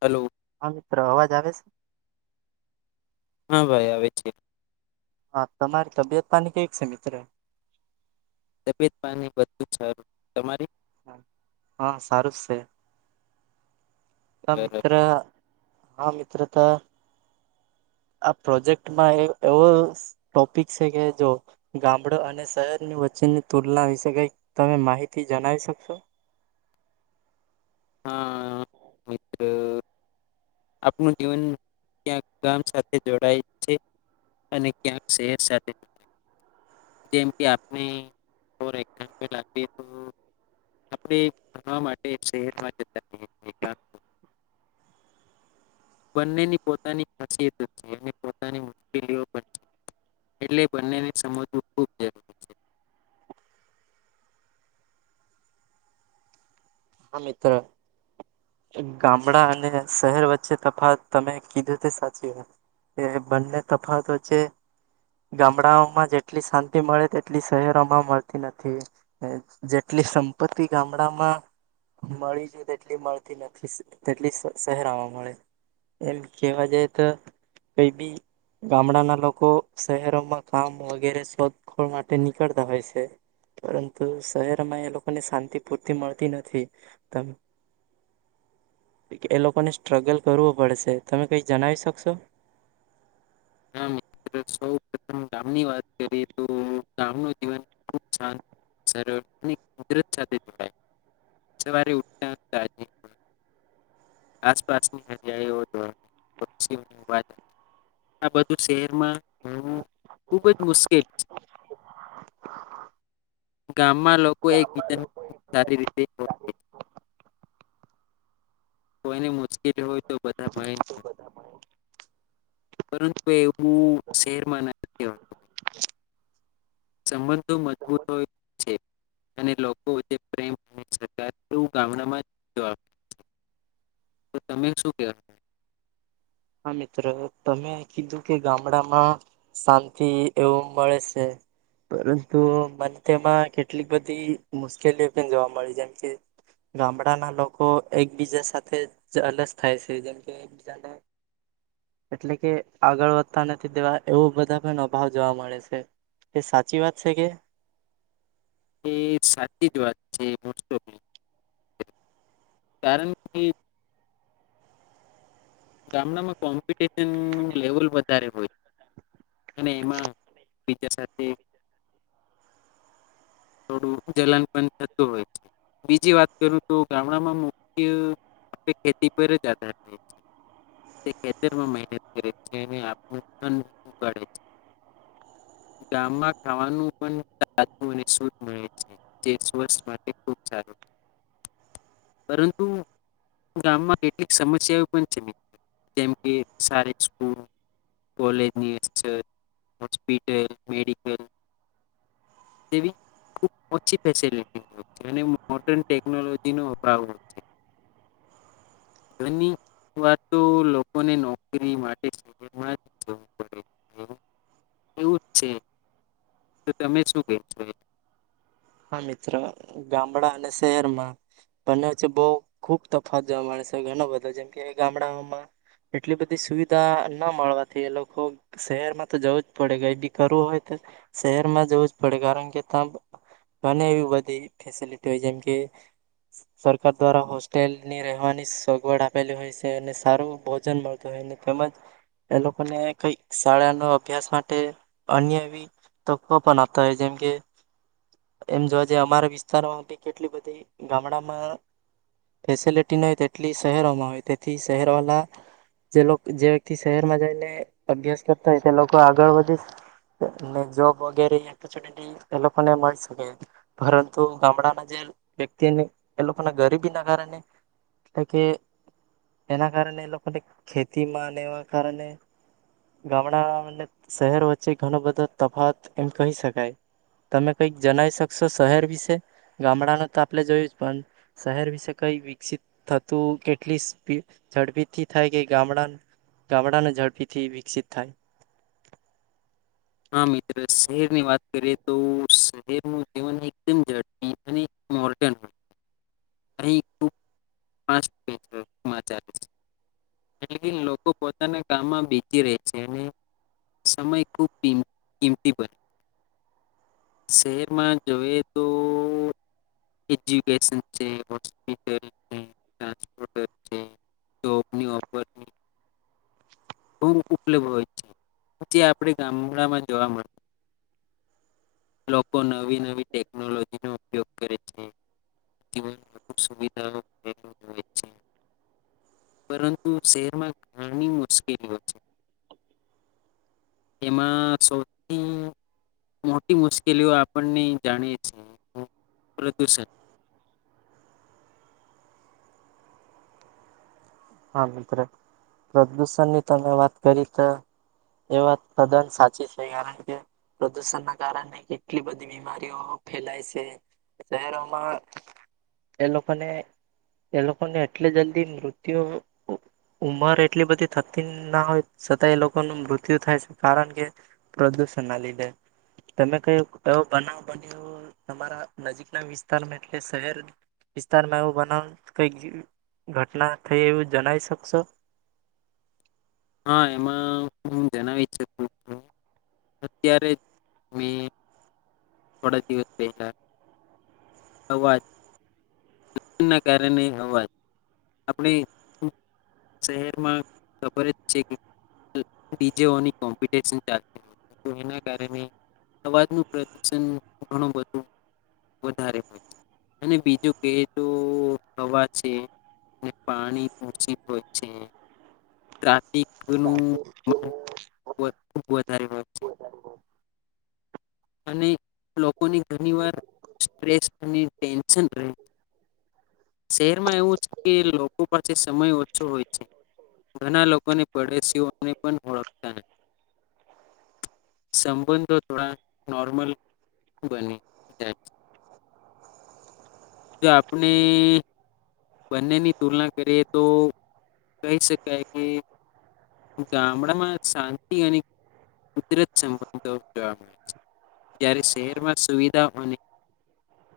Hello હા મિત્ર અવાજ આવે છે હા ભાઈ આવે છે હા તમારી તબિયત પાની કેવી છે મિત્ર તબિયત પાની બધુ જ સારું તમારી હા સારું જ સે આ બરાબર મિત્ર હા મિત્રતા આ પ્રોજેક્ટમાં એક એવો ટોપિક શે કે જો ગામડ અને શહેરની વચ્ચેની તુલના વિશે કઈ તમે માહિતી જણાવી શકશો હા આપનું જીવન ક્યાંક ગામ સાથે જોડાય છે અને ક્યાંક શહેર સાથે જેમ કે આપને [unintelligible] આપણે ભણવા માટે શહેરમાં જતા [unintelligible] બંનેની પોતાની ખાસિયત છે અને પોતાની મુશ્કેલીઓ પણ છે એટલે બંનેને સમજવું ખૂબ જરૂરી છે હા મિત્ર ગામડા અને શહેર વચ્ચે તફાવત તમે કીધું તે સાચી કે બંને તફાવત વચ્ચે ગામડાઓમાં જેટલી શાંતિ મળે તેટલી શહેરોમાં મળતી નથી જેટલી સંપત્તિ ગામડામાં મળી છે તેટલી મળતી નથી તેટલી શહેરામાં મળે એમ કેવા જાય તો કઈ બી ગામડાના લોકો શહેરોમાં કામ વગેરે શોધખોળ માટે નીકળતા હોય છે પરંતુ શહેરમાં એ લોકોને શાંતિ પૂરતી મળતી નથી તમે એ લોકોને સ્ટ્રગલ કરવું પડશે તમે કઈ જણાવી શકશો હા મિત્ર સૌ પ્રથમ ગામની વાત કરીએ તો ગામનું જીવન ખૂબ શાંત સરળ અને કુદરત સાથે જોડાયેલ હોય સવારે ઉઠતા તાજી હવા, આસપાસની જગ્યાએ [inaudible] આ બધું શહેરમાં હોઉં ખુબ જ મુશ્કેલ છે હા ગામમાં લોકો એકબીજાને સારી રીતે [inaudible] કોઈ ને મોં [unintelligible] હોય તો બધા ભાઈ પરંતુ કે એવું શેરમાં નથી રેવાનું સંબંધો મજબૂત હોય છે અને લોકો વચ્ચે પ્રેમ અને સરકાર એવું ગામડામાં [inaudible] તો તમે શું કહેવા હા મિત્રતમે કીધું કે ગામડામાં શાંતિ એવું મળે શે પરંતુ મને તેમાં કેટલીક બધી મુશ્કેલીઓ પણ જોવા મળે જેમકે ગામડાના લોકો એકબીજા સાથે જલસ થાય છે જેમકે એકબીજાને એટલે કે આગળ વધતા નથી દેવા એવું બધા પણ અભાવ જોવા મળે છે એ સાચી વાત છે કે એ સાચી જ વાત છે [unintelligible] કારણ કે ગામમાં કોમ્પિટશન લેવલ વધારે હોય છે અને એમાં બીજા સાથે થોડું જલન પણ થતું હોય છે બીજી વાત કરું તો ગામડામાં મુખ્ય ખેતી પર જ આધાર છે તે ખેતરમાં મહેનત કરે ગામમાં [unintelligible] ગામમાં ખાવાનું પણ સાદું અને શુદ્ધ મળે છે જે સ્વસ્થ માટે ખુબ સારુ પરંતુ ગામમાં કેટલીક સમસ્યાઓ પણ છે જેમ કે સારી સ્કૂલ કોલેજની [unintelligible] હોસ્પિટલ મેડિકલ તેવી ખૂબ ઓછી ફેસીલીટી મળે અને મોર્ડન ટેકનોલોજી નો અભાવ હોય છે [unintelligible] વાત તો લોકોને નોકરી માટે શહેરમાં જ જવું પડે એવું છે તો તમે શું કહે [unintelligible] હા મિત્ર ગામડા અને શહેરમાં બંને વચ્ચે બો ખુબ તફાવત જોવા મળે શે ઘણા બધો જેમ કે ગામડામાં એટલી બધી સુવિધા ના મળવાથી એ લોકો શહેરમાં તો જવું જ પડે કઈ બી કરવું હોય તો શહેરમાં જવું જ પડે કારણ કે ત્યા ઘણી એવી બધી ફેસિલિટી હોય જેમકે સરકાર દ્વારા હોસ્ટેલની રહેવાની સગવડ આપેલી હોય શે અને સારું ભોજન મળતું હોય તેમજ એ લોકોને કઈક શાળાનો અભ્યાસ માટે અન્ય એવી તકો પણ આપતા હોય જેમકે એમ જોવા જે અમારા વિસ્તારમાં કેટલી બધી ગામડામાં ફેસલિટી ન હોય તેટલી શહેરોમાં હોય તેથી શહેર વાળ જે જે વ્યક્તિ શહેરમાં જઈને અભ્યાસ કરતા હોય તે લોકો આગળ વધી ને જોબ વગેરે ઓપચુનિટી એ લોકોને મળશે પરંતુ ગામડાના જે વ્યક્તિને એ લોકોના ગરીબી ના કારણે એટલે કે એના કારણે એ લોકોને ખેતીમાં એવા કારણે ગામડા શહેર વચ્ચે ઘણો બધો તફાવત એમ કહી શકાય તમે કઈ જણાઈ શકશો શહેર વિશે ગામડાને તો આપણે જોયું જ પણ શહેર વિશે કઈ વિકસિત થતું કેટલી સ્પી ઝડપીથી થાય કે ગામડા ગામડાને ઝડપીથી વિકસિત થાય હા મિત્ર શહેરની વાત કરીએ તો શહેરનું જીવન એકદમ ઝડપી અને મોડન અહી [unintelligible] લોકો પોતાના કામમાં બીજી રહે છે અને સમય ખૂબ [unintelligible] શહેરમાં જોઈ તો એજ્યુકેશન છે હોસ્પિટલ છે [unintelligible] જોબની ઓપોર્ચ્યુનિટી છે [unintelligible] આપ ગામડા માં જોવા મળે લોકો નવી નવી ટેકનોલોજી નો ઉપયોગ કરે છે સુવિધાઓ છે પરંતુ શહેરમાં ઘણી મુશ્કેલીઓ છે એમાં સૌથી મોટી મુશ્કેલીઓ આપણને જાણીએ છીએ પ્રદૂષણ હા મિત્ર પ્રદુષણની તમે વાત કરી તો એ વાત તદનંત સાચી છે કારણ કે પ્રદુષણ ના કારણે કેટલી બધી બીમારીઓ ફેલાય છે શહેરોમાં એ લોકોને એ લોકોને એટલી જલ્દી મૃતુ તે ઉંમર એટલી બધી થતી ના હોય છતાંય એ લોકોનું મૃત્યુ થાય છે કારણ કે પ્રદૂષણના લીધે તમે કહ્યું એવો બનાવ બન્યો તમારા નજીકના વિસ્તારમાં એટલે શહેર વિસ્તારમાં એવો બનાવ કંઈક ઘટના થઈ એવું જણાય શકશો હા એમાં હું જણાવીક [unintelligible] અત્યારે મે થડા જીવ [unintelligible] અવાજ વાજ આપણે શહેરમાં ખબર જ છે કેજ કોમ્પિટિશન ચાલતી હોય છે એના કારણે અવાજનું પ્રદ ઘણું બધું વધારે હોય છે અને બીજું કે હવા છે પાણી ઓછી હોય છે ટાફિક નુ ખુબ વધારે [unintelligible] અને લોકો ઘણી વારન [unintelligible] શહેરમાં એવું છે કે લોકો પાસે સમય ઓછો હોય છે ઘણા લોકોને પડેશીઓને પણ ઓળખતા નથી સંબંધો થોડા નોર્મલ બની જાય છે જો આપણી બંનેની તુલના કરીએ તો કહી શકાય કે ગામડામાં શાંતિ અને કુદરત સંબંધો જોવા મળે છે જ્યારે શહેરમાં સુવિધા અને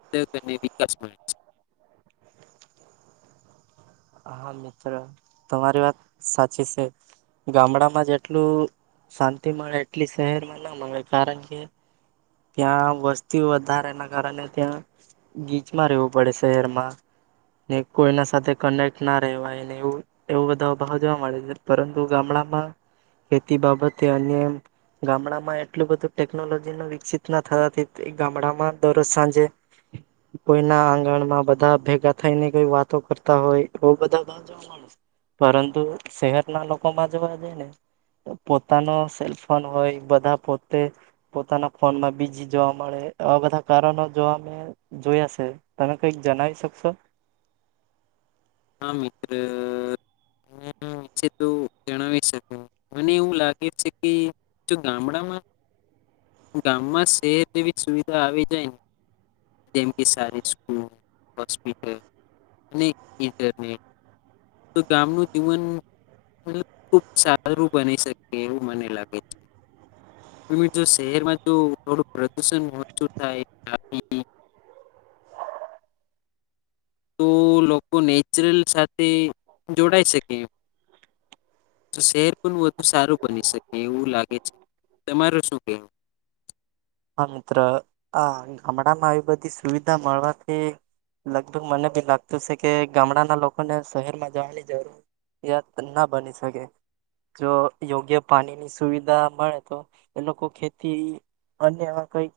ઉદ્યોગ અને વિકાસ મળે છે હા મિત્ર તમારી વાત સાચી છે ગામડામાં જેટલું શાંતિ મળે એટલી શહેરમાં ના કારણ કે ત્યાં વસ્તી વધારેના કારણે ત્યાં ગીચમાં રહેવું પડે શહેરમાં ને કોઈના સાથે કનેક્ટ ના રહેવાય એવુ બધા ભાવ જોવા મળે છે પરંતુ ગામડામાં ખેતી બાબતે અન્ય ગામડામાં એટલું બધું ટેકનોલોજી ન વિકસિત ના થવાથી ગામડામાં દરજ સાંજે કોઈના આંગણમાં બધા ભેગા થઈને કોઈ વાતો કરતા હોય એ બધા જોવા મળે પરંતુ શહેરના લોકોમાં જોવા જઈ ને પોતાનો સેલફોન હોય બધા પોતે પોતાના ફોનમાં બીજી જોવા મળે આવા બધા કારણો જોવામે જોયા છે તમે કઈક જણાવી શકશો હા મિત્ર હશે તો જણાવી શક મને એવું લાગે છે કે જો ગામડામાં ગામમાં શહેર જેવી સુવિધા આવી જાય ને જેમ કે સારી સ્કૂલ હોસ્પિટલ અને તો ગામનું જીવન ખુબ સારું બની શકે એવું મને લાગે છે [unintelligible] શહેરમાં જો થોડું પ્રદુષણ ઓછું થાય તો લોકો નેચરલ સાથે તે જોડાઈ શે તો સેર પેલું હ સારું બની શકે એવું લાગે છે તમારે શું કેવું હા મિત્ર આ ગામડામાં આવી બધી સુવિધા મળવાથી લગભગ મને બી લાગતું છે કે ગામડાના લોકોને શહેરમાં જવાની જરૂરિયાત ના બની શકે જો. યોગ્ય પાણીની સુવિધા મળે તો એ લોકો ખેતી અને કઈક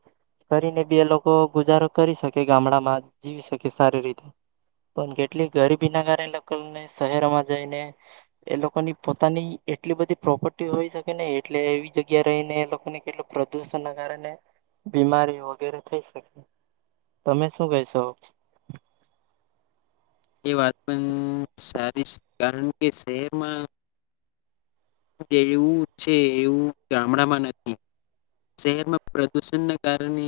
કરીને બી એ લોકો ગુજારો કરી શકે ગામડામાં જીવી શકે સારી રીતે પણ કેટલી ગરીબી ના કારણે એ લોકોને શહેરમાં જઈને એ લોકોની પોતાની એટલી બધી. પ્રોપર્ટી હોય શકે નઈ એટલે એવી જગ્યા રહીને એ લોકોને કેટલ પ્રદુષણ ના કારણે બીમારી વગેરે થઈ શકે તમે શું કહેશો. એ વાત પણ સારી છે કારણ કે શહેરમાં જેવું છે એવું ગામડામાં નથી. શહેરમાં પ્રદુષણના કારણે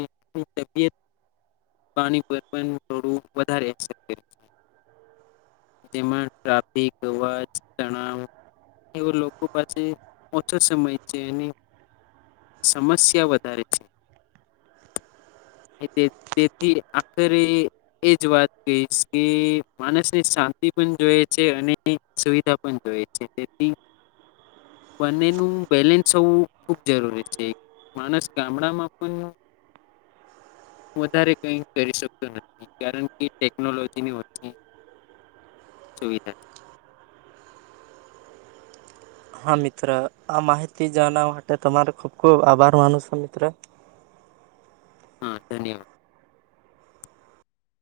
તબિયત પાણી પર થોડું વધારે જોવા એમાં ટાફીક અવાજ તાનાવ એવુ લોકો પાસે ઓછો સમય છે. સમસ્યા વધારે છે તેથી આખરે એજ વાત કહીશ કે માણસને શાંતિ પણ જોએ છે અને સુવિધા પણ જોઈ છે તેથી બનેનું બેલેન્સ હોવું ખૂબ જરૂરી છે. માણસ ગામડામાં પણ વધારે કઈ કરી શકતો નથી કારણ કે ટેકનોલોજીની [unintelligible] સુવિધા હા મિત્ર આ માહિતી જાણવા માટે તમારે ખૂબ ખૂબ આભાર માનું છું મિત્ર. હા ધન્યવાદ.